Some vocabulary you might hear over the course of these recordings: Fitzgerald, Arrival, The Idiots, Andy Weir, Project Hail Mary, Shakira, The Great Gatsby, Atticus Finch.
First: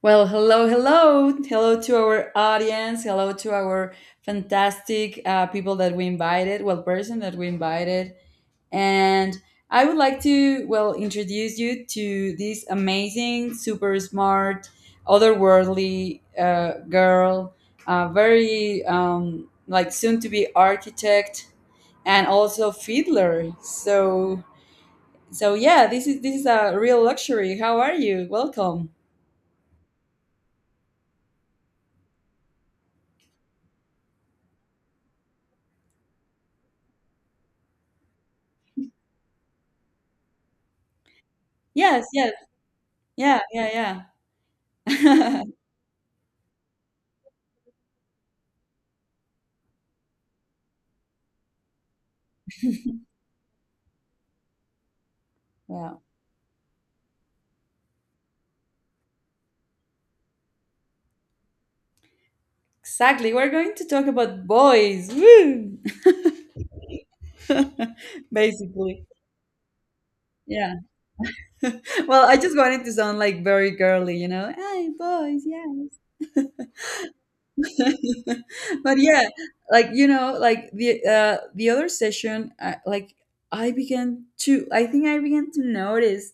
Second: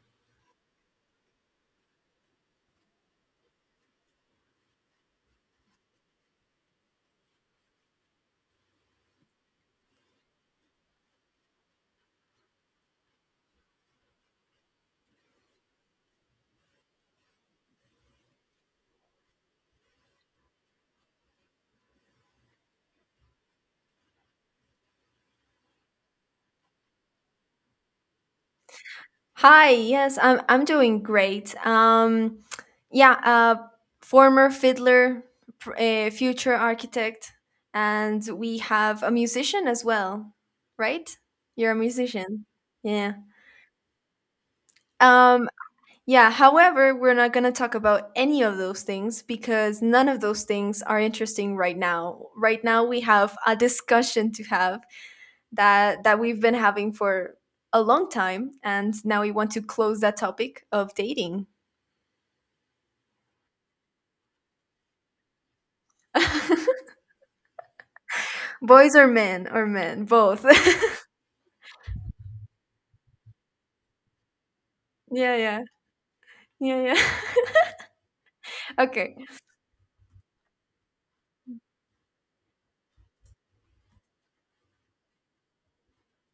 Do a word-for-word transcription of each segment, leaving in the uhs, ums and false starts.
Well, hello, hello. Hello to our audience. Hello to our fantastic uh, people that we invited, well, person that we invited. And I would like to, well, introduce you to this amazing, super smart, otherworldly uh, girl, uh, very um, like soon to be architect and also fiddler. So, so yeah, this is this is a real luxury. How are you? Welcome. Hi, yes, I'm I'm doing great. Um, yeah, uh, former fiddler, pr- uh, future architect, and we have a musician as well, right? You're a Yes, yes. musician. Yeah. Yeah, yeah, yeah. Yeah, Um, yeah, however, we're not going to talk about any of those things because none of those things are interesting right now. Right now we have a discussion to have that that we've been having for a long time and now we want to close that topic of dating. exactly. We're going to talk about boys. Woo! Boys Basically. or men or men, both. Yeah. Well, I just wanted to sound like very girly, you know. Hey, yeah, boys, yeah, yeah. yeah, yeah. But okay. yeah, like you know, like the uh the other session, uh, like I began to I think I began to notice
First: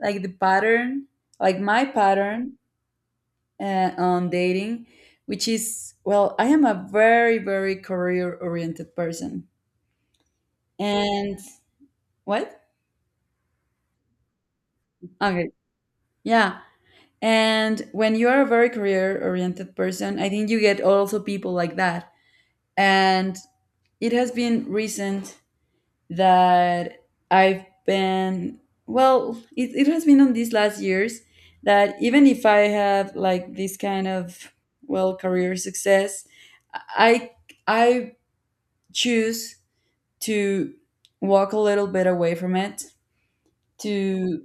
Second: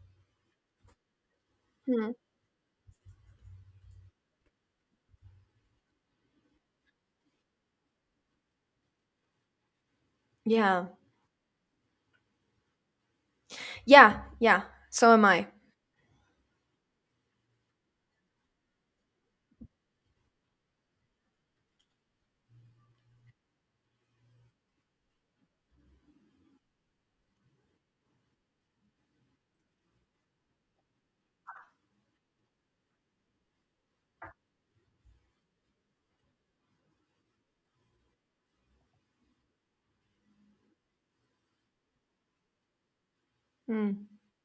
like the pattern, like my Hmm. pattern uh, on dating, which is, well, I am a very very career oriented person. Yeah, And what? yeah, yeah. So am I. Okay. Yeah. And when you are a very career oriented person, I think you get also people like that. And it has been recent that I've been, well, it, it has been on these last years that even if I have like this kind of, well, career success, I, I choose to walk a little bit away from it Mm. to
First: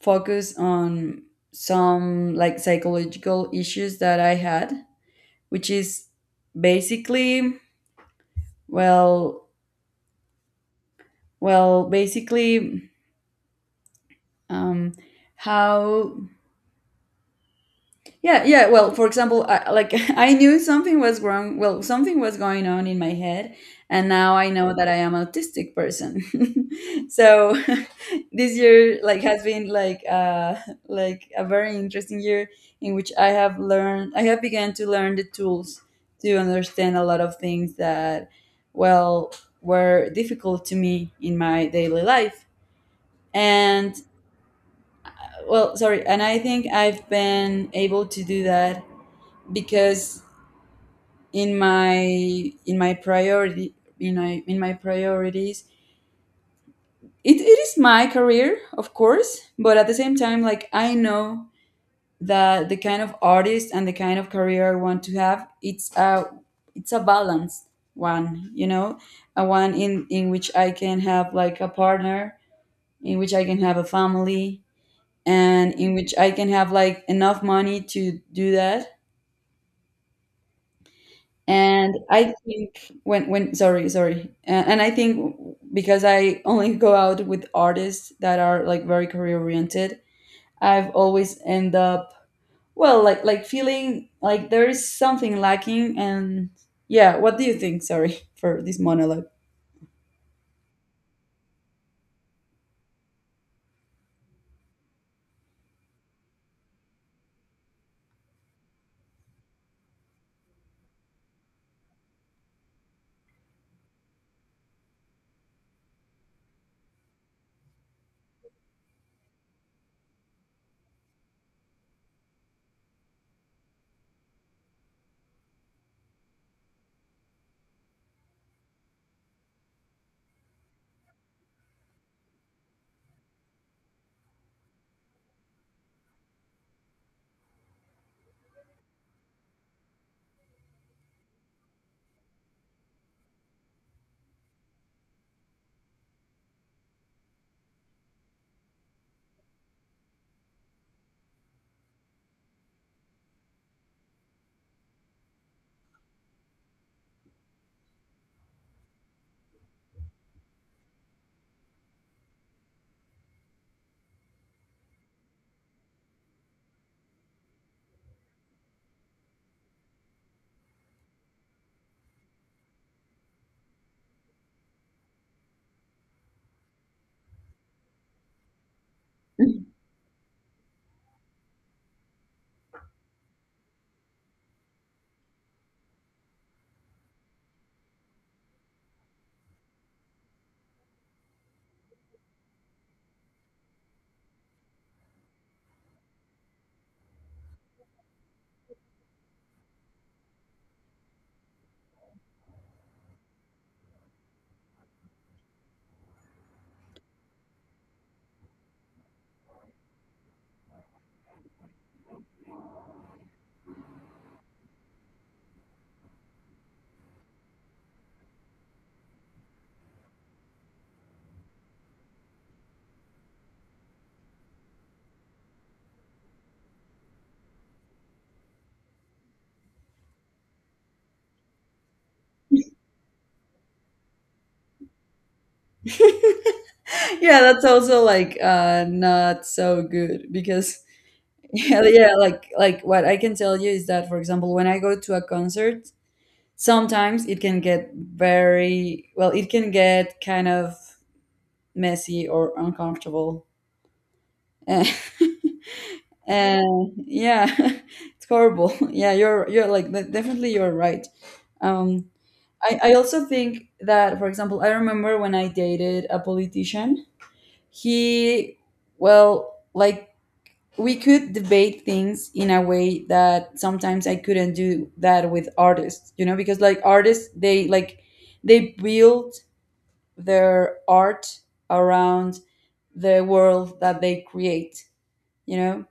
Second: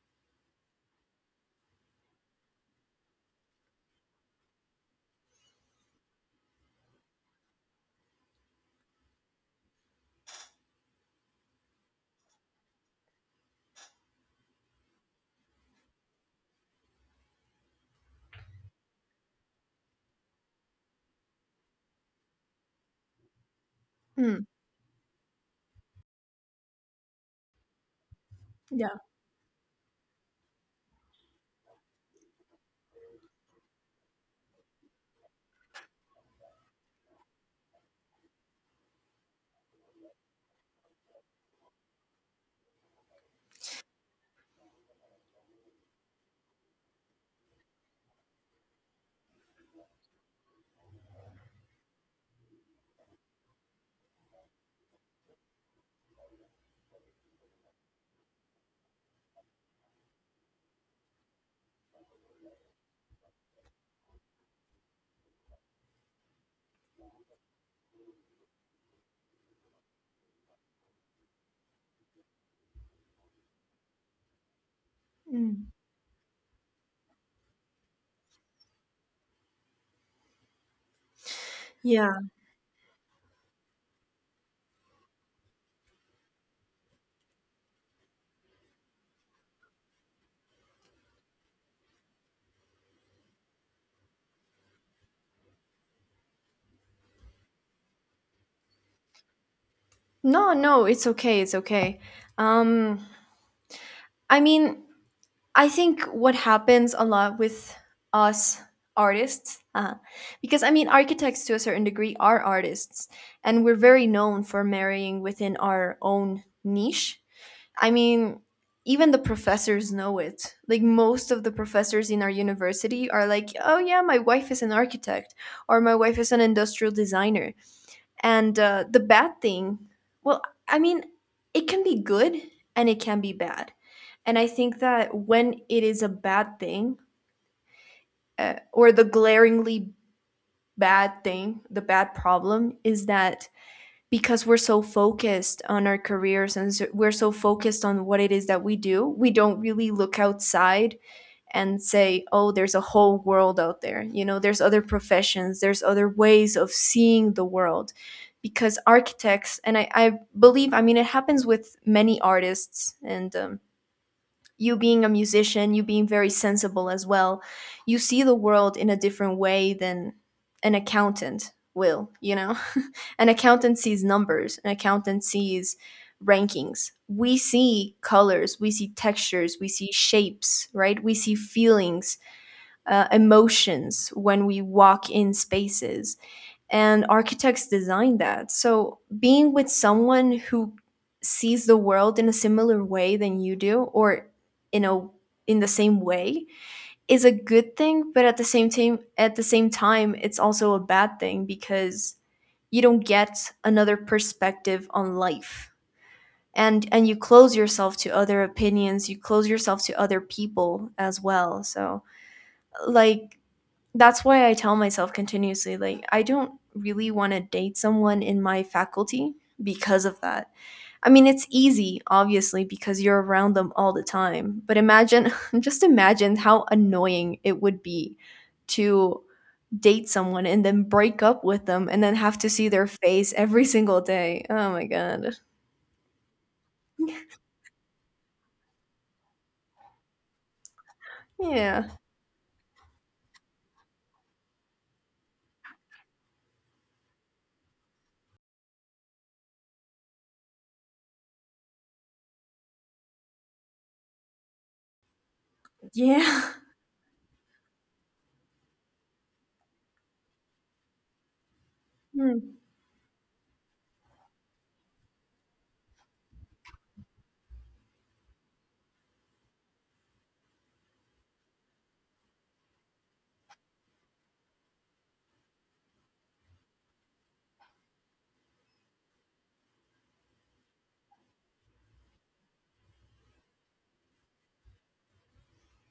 focus on some like psychological issues that I had, which is basically, well, well, basically, um, how. Yeah, yeah. Well, for example, I, like I knew something was wrong. Well, something was going on in my head, and now Mm. I know that I am autistic person. So this Yeah. year, like, has been like uh, like a very interesting year in which I have learned. I have began to learn the tools to understand a lot of things that, well, were difficult to me in my daily life. And, well, sorry. And I think I've been able to do that because in my in my priority in my in my priorities it, it is my career, of course, but at the same time, like, I know that the kind of artist and the kind of career I want to have, it's a, it's a balanced one, you know, a one in in which I can have like a partner, in which I can have a family, Mm. and in which I can have like enough money to do that. And Yeah. I think when when sorry sorry, uh, and I think because I only go out with artists that are like very career oriented, I've always end up, well, like like feeling like there is something lacking. And yeah, what do you think? Sorry for this monologue. No, no, it's okay. It's okay. Um, I mean, I think what happens a lot with us artists, uh, because I mean, architects to a certain degree are artists, and we're very known for marrying within our own niche. I mean, even the professors know it. Like most of the professors in our university are like, "Oh yeah, my wife is an architect or my wife is an industrial designer." And uh, the bad thing, well, I mean, it can be good and it can be bad. And I think that when it is a bad thing, uh, or the glaringly bad thing, the bad problem is that because we're so focused on our careers and so- we're so focused on what it is that we do, we don't really look outside and say, oh, there's a whole world out there. You know, there's other professions, there's other ways of seeing the world. Because architects, and I, I believe, I mean, it happens with many artists and um, you being a musician, you being very sensible as well, you see the world in a different way than an accountant will, you know? An accountant sees numbers, an accountant sees rankings. We see colors, we see textures, we see shapes, right? We see feelings, uh, emotions when we walk in spaces and architects design that. So being with someone who sees the world in a similar way than you do or you know, in the same way is a good thing, but at the same time at the same time it's also a bad thing because you don't get another perspective on life. And and you close yourself to other opinions, you close yourself to other people as well. So like that's why I tell myself continuously, like, I don't really want to date someone in my faculty because of that. I mean, it's easy, obviously, because you're around them all the time. But imagine, just imagine how annoying it would be to date someone and then break up with them and then have to see their face every single day. Oh my God. Yeah, that's also like uh, not so good because yeah, Yeah. yeah, like like what I can tell you is that, for example, when I go to a concert, sometimes it can get very, well, it can get kind of messy or uncomfortable and, Yeah. yeah it's horrible. Yeah, you're you're like de- definitely you're right. Um, Hmm. I, I also think that, for example, I remember when I dated a politician, he, well, like, we could debate things in a way that sometimes I couldn't do that with artists, you know, because like artists, they like they build their art around the world that they create, you know,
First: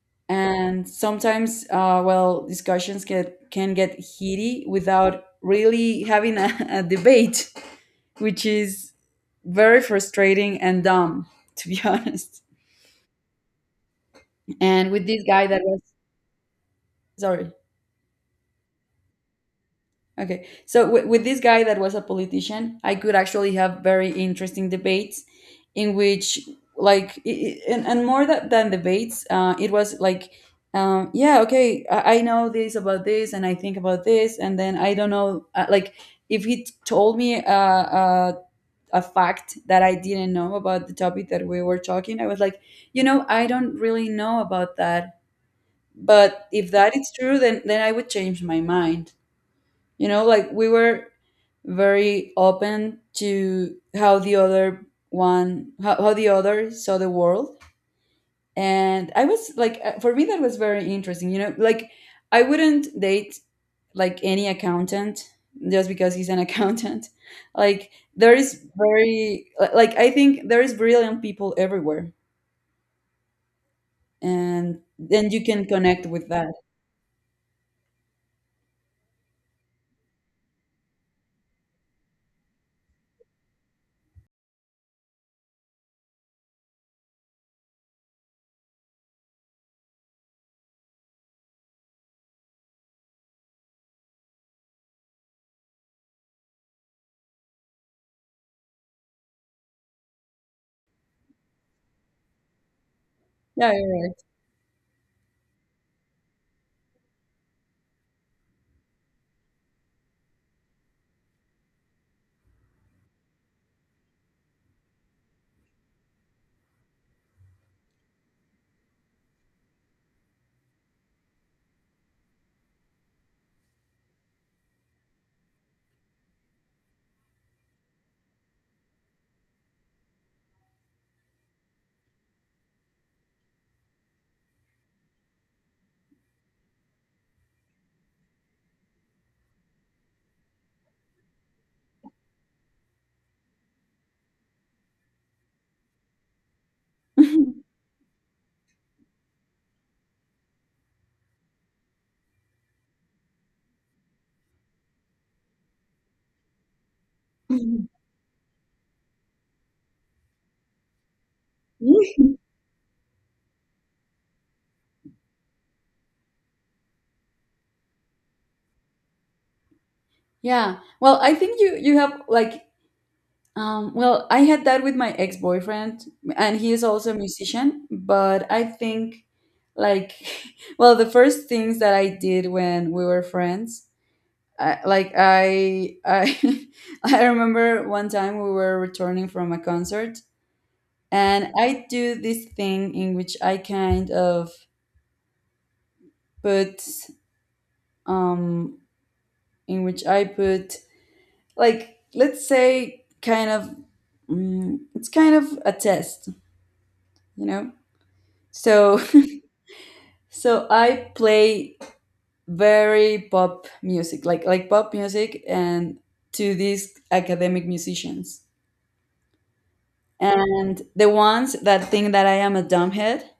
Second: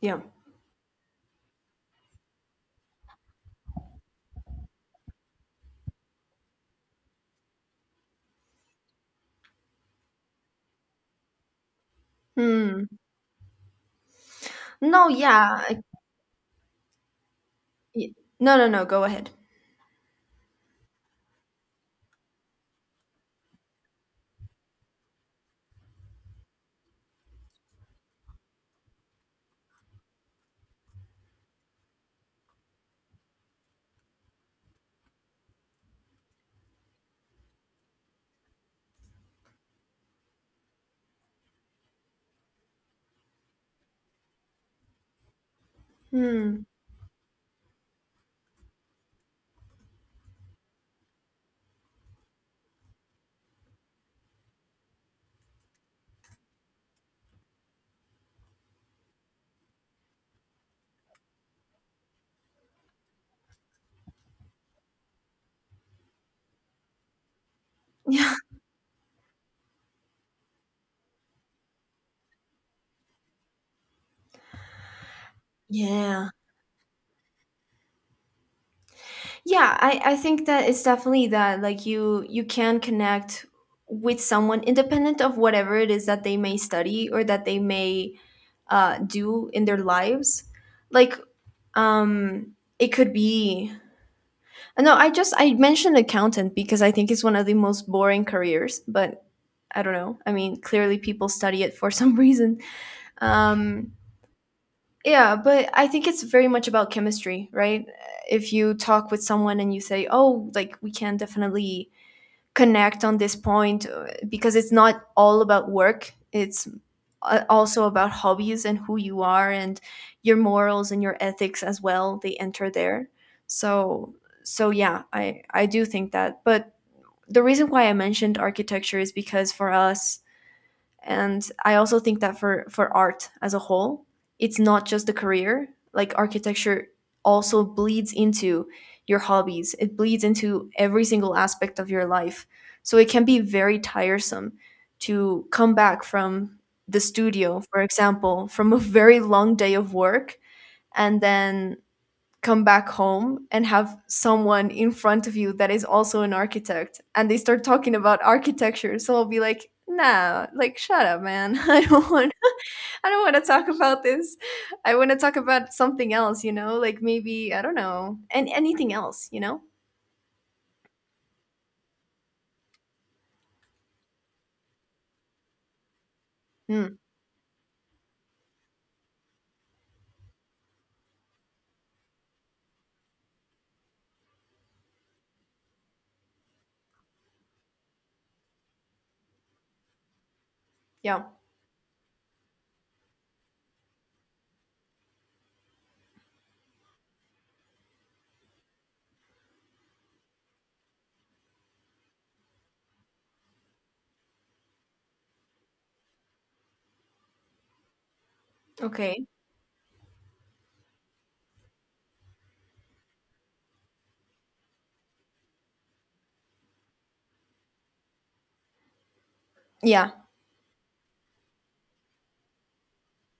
Yeah. and sometimes, uh, well, discussions get, can get heated without really having a, a debate, which is very frustrating and dumb to be honest. Hmm. And with No, this guy that yeah. was, I- sorry. y- No, no, no. Go ahead. Okay. So w- with this guy that was a politician, I could actually have very interesting debates in which, like, i i- and, and more tha- than debates, uh, it was like, um, yeah, okay, I, I know this about this and I think about this, and then I don't know, uh, like if he t- told me, uh, uh, a fact that I didn't know about the topic that we were talking, I was like, you know, I don't really know about that. But Hmm. if that is true, then then I would change my mind, you know, like we were very open to how the other one, how, how the other saw the world. And I was like, uh, for me that was very interesting, you know, like I wouldn't date like any accountant just because he's an accountant, like Yeah. there is very li- like I think there is brilliant people everywhere and then you can connect with Yeah. that. Yeah, i i think that it's definitely that like you you can connect with someone independent of whatever it is that they may study or that they may uh do in their lives. Like, um it could be, no, I just I mentioned accountant because I think it's one of the most boring careers but I don't know, I mean clearly people study it for some reason. Yeah, um you're yeah, but I think it's very much about chemistry, right? If you talk with someone and you say, "Oh, like we can definitely connect on this point," uh, because it's not all about work. It's a- also about hobbies and who you are and your morals and your ethics as well. They enter there. So, so yeah, I I do think that. But the reason why I mentioned architecture is because for us, and I also think that for for art as a whole it's not just the career, like architecture also bleeds into your hobbies, it bleeds into every single aspect of your life, so it can be very tiresome to come back from the studio, for example, from a very long day of work and then come back home and have someone in front of you that is also an architect and they right. start talking about architecture, so I'll be like, nah, like shut up man, I don't want, I don't want to talk about this, I want to talk about something else, you know, like maybe I don't know and anything else, you know. Yeah, well, I think you you have like, um, well, I had that with my ex-boyfriend, and he is Mm, also a musician, but I think, like, well, the first things that I did when we were friends, I, like I I I remember one time we were returning from a concert yeah, and I do this thing in which I kind of put, um in which I put like, let's say, kind of, mm, it's kind of a test, you know? So, okay. so I play very pop music, like like pop music, and to these academic musicians. Yeah, And the ones that think that I am a dumbhead,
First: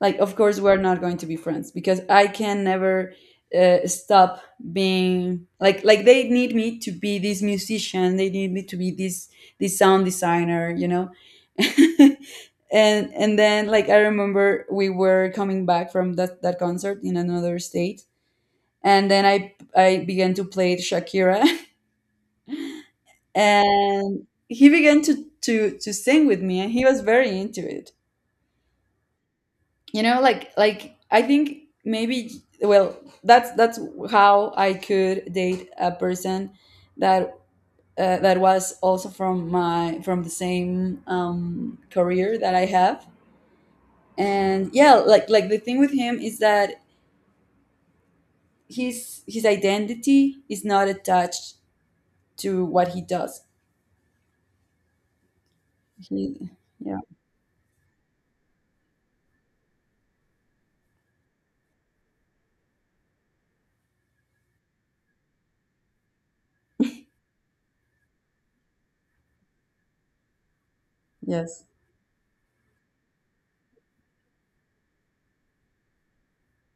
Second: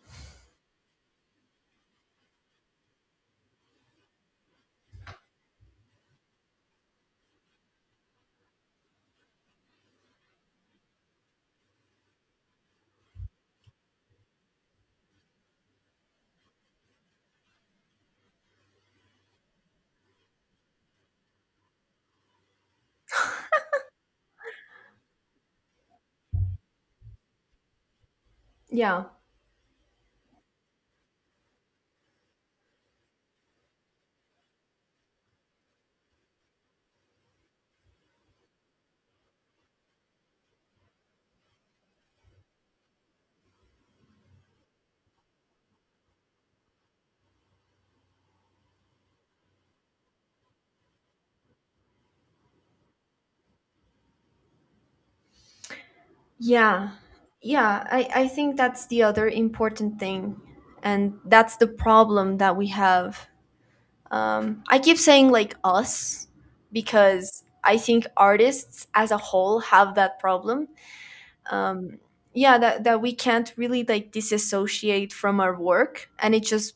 like, of course we're not going to be friends because I can never, uh, stop being like like they need me to be this musician, they need me to be this, this sound designer, you know. and and then, like, I remember we were coming back from that that concert in another state, and then I I began to play Shakira, and he began to to to sing with me, and he was very into it. yeah, You know, like like I think maybe, well, that's that's how I could date a person that. Uh, that was also from my from the same, um, career that I have, and yeah, like like the thing with him is that his his identity is not attached to what he does. He, yeah, yeah. yeah. I, I think that's the other important thing and that's the problem that we have. Um, I keep saying like us because I think artists as a whole have that problem. Yes. Um, yeah, that, that we can't really like disassociate from our work and it just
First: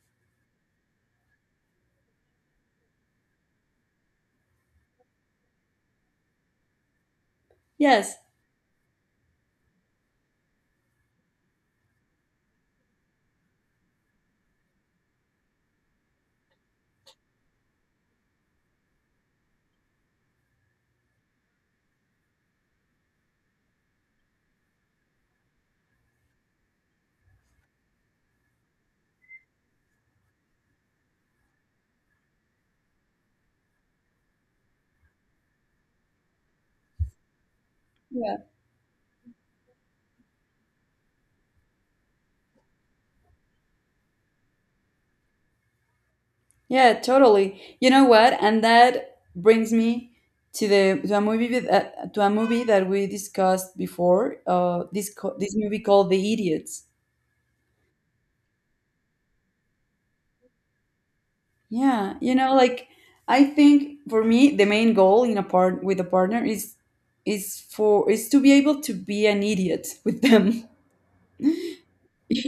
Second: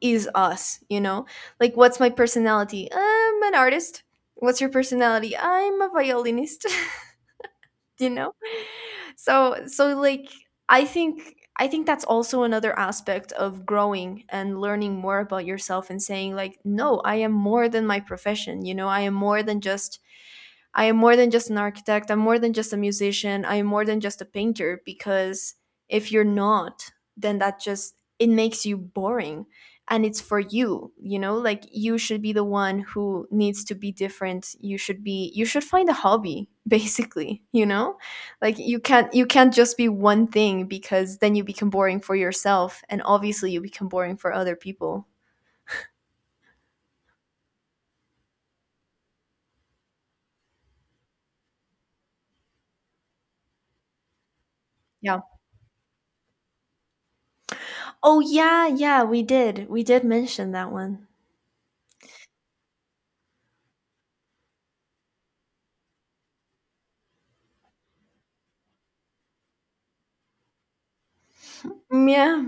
is us, you know? Like, what's my personality? I'm an artist. What's your personality? I'm a violinist, you Yes. know? So so like i think i think that's also another aspect of growing and learning more about yourself and saying like, no, I am more than my profession, you know, I am more than just, I am more than just an architect. I'm more than just a musician. I am more than just a painter because if you're not, then that just it makes you boring and it's for you, you know? Like you should be the one who needs to be different. You should be you should find a hobby, basically, you know? Yeah. Like you can't you can't just be one thing because then you become boring for yourself and obviously you become boring for other people. Yeah, totally. You know what? And that brings me to the to a movie with, uh, to a movie that we discussed before. Uh, this Yeah. co- this movie called The Idiots. Oh yeah, yeah, we did. We did mention that one. Yeah, you know, like I think for me the main goal in a part with a partner is is for is to be able to be an idiot with them. Mm, yeah.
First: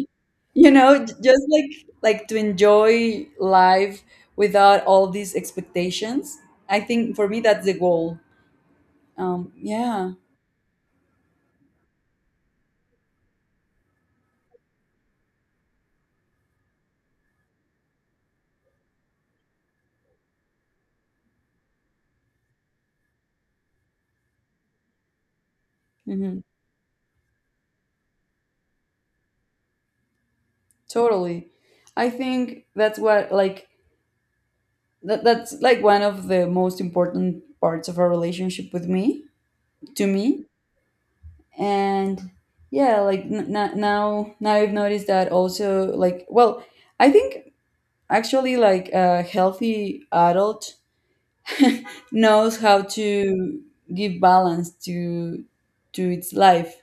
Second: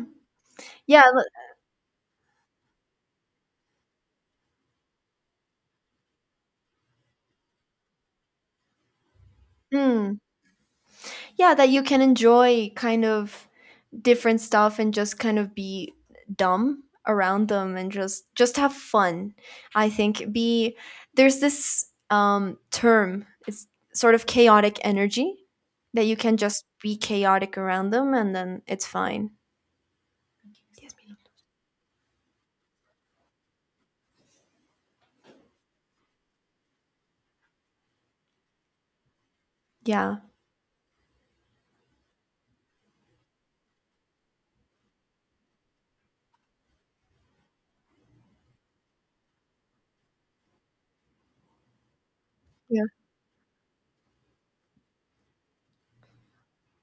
You Yeah. know, j- just like like to enjoy life without all these expectations. I think for me that's the goal. Um, yeah. Mm. Yeah, that you can enjoy kind of different stuff and just kind of be dumb around them and just just have fun. I think be, there's this um term. It's sort of chaotic energy that you can Hmm. just be chaotic around them and then it's fine. Yes, ma'am. Totally. I think that's what like, that, that's like one of the most important parts of our relationship with me, to Yeah. me. And yeah, like n- n- now, now I've noticed that also, like, well, I think actually like a healthy adult knows how Yeah. to give balance to to its life,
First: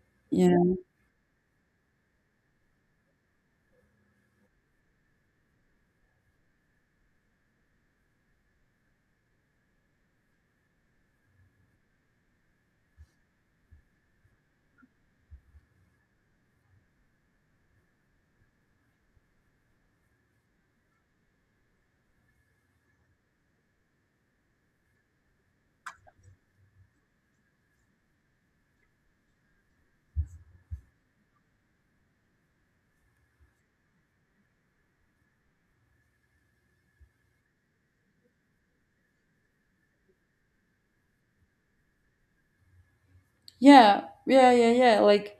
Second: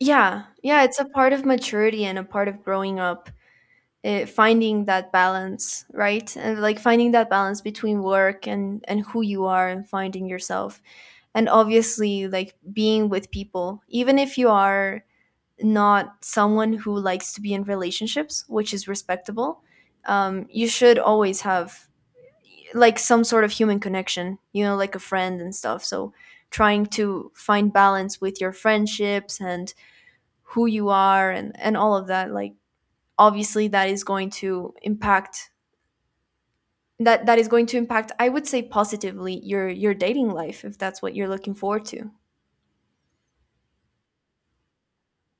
Yeah. you know. Yeah, it's a part of maturity and a part of growing up, uh, finding that balance right and like finding that balance between work and and who you are and finding yourself and obviously like being with people, even if you are not someone who likes to be in relationships, which is respectable. um, you should always have like some sort of human connection, you know, like a friend and stuff, so trying to find balance with your friendships and who you are and and all of that, like obviously that is going to impact, that that is going to impact, I would say positively, your your dating life if that's what you're looking forward to. Yeah, yeah, yeah, yeah. Like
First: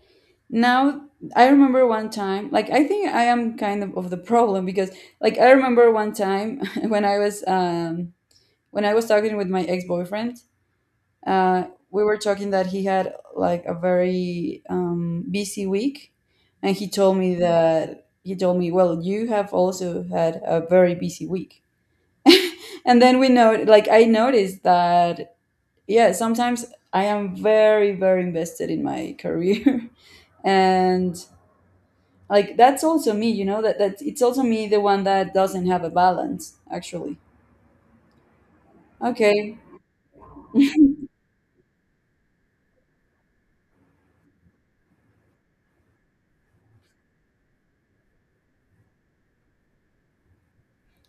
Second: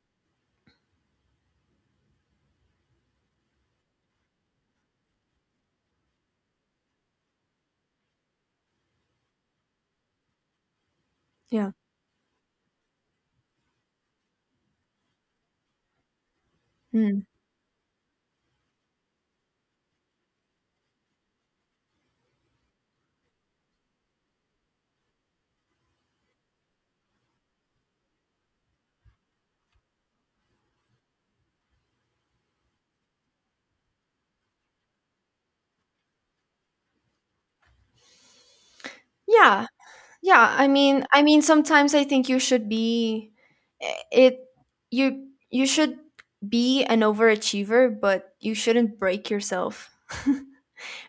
now, I remember one time. Like I think I am kind of of the problem because, like, I remember one time when I was um when I was talking with my ex boyfriend. Uh, Yeah. we were talking that he had like a very um busy week, and he told Mm. me that he told me, well, you have also had a very busy week. And then we know, like, I noticed that yeah, sometimes I am very very invested in my career and like that's also me, you know, that that it's also me the one that doesn't have a balance, actually. Okay. Yeah, yeah, i mean i mean sometimes I think you should be, eh, it you you should be an overachiever but you shouldn't break yourself,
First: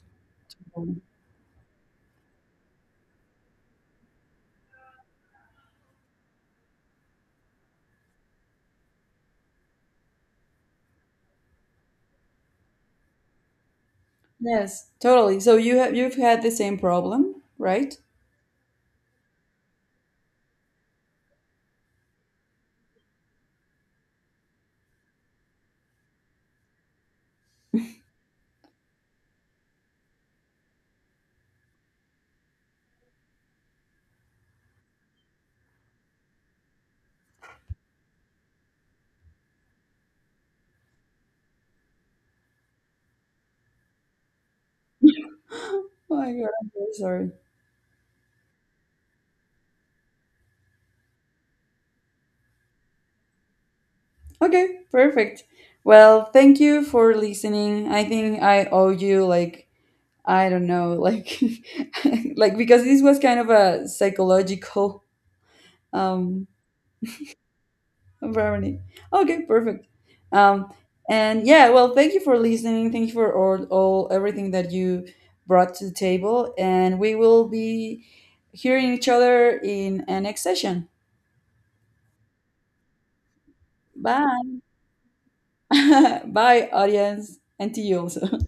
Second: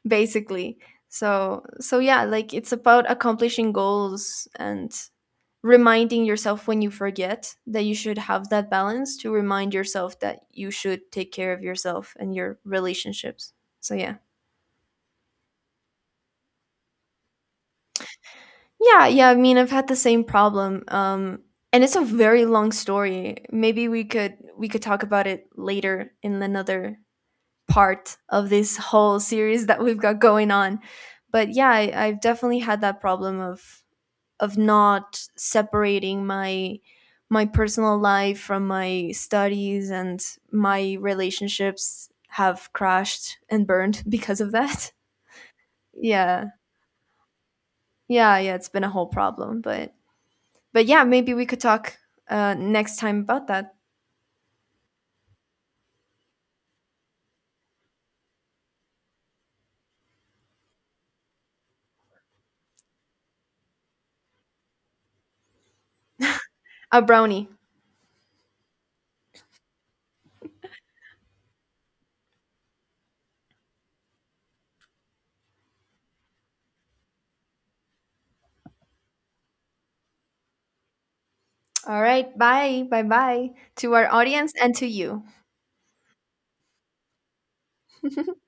basically. So so yeah, like it's about accomplishing goals and reminding yourself when you forget that you should have that balance, to remind yourself that you should take care of yourself and your relationships. So yeah. Yes, totally, so you have, you've had the same problem, right? Yeah, yeah, I mean I've had the same problem. Um and it's a very long story. Maybe we could we could talk about it later in another part of this whole series that we've got going on. But yeah, I, I've definitely had that problem of of not separating my my personal life from my studies and my relationships have crashed and burned because of that. Oh my Yeah. god, I'm very sorry. Yeah, yeah, it's been a whole problem, but but yeah, maybe we could talk uh next time about that. Okay, perfect. Well, thank you for listening. I think I owe you like, I don't know, like like because this was kind of a psychological, um. A brownie. Brownie. Okay, perfect. Um, and yeah, well, thank you for listening. Thank you for all, all everything that you brought to the table. And we will be hearing each other in a next session. All right, bye. Bye bye to our audience Bye. and to you. Bye, audience. And to you also.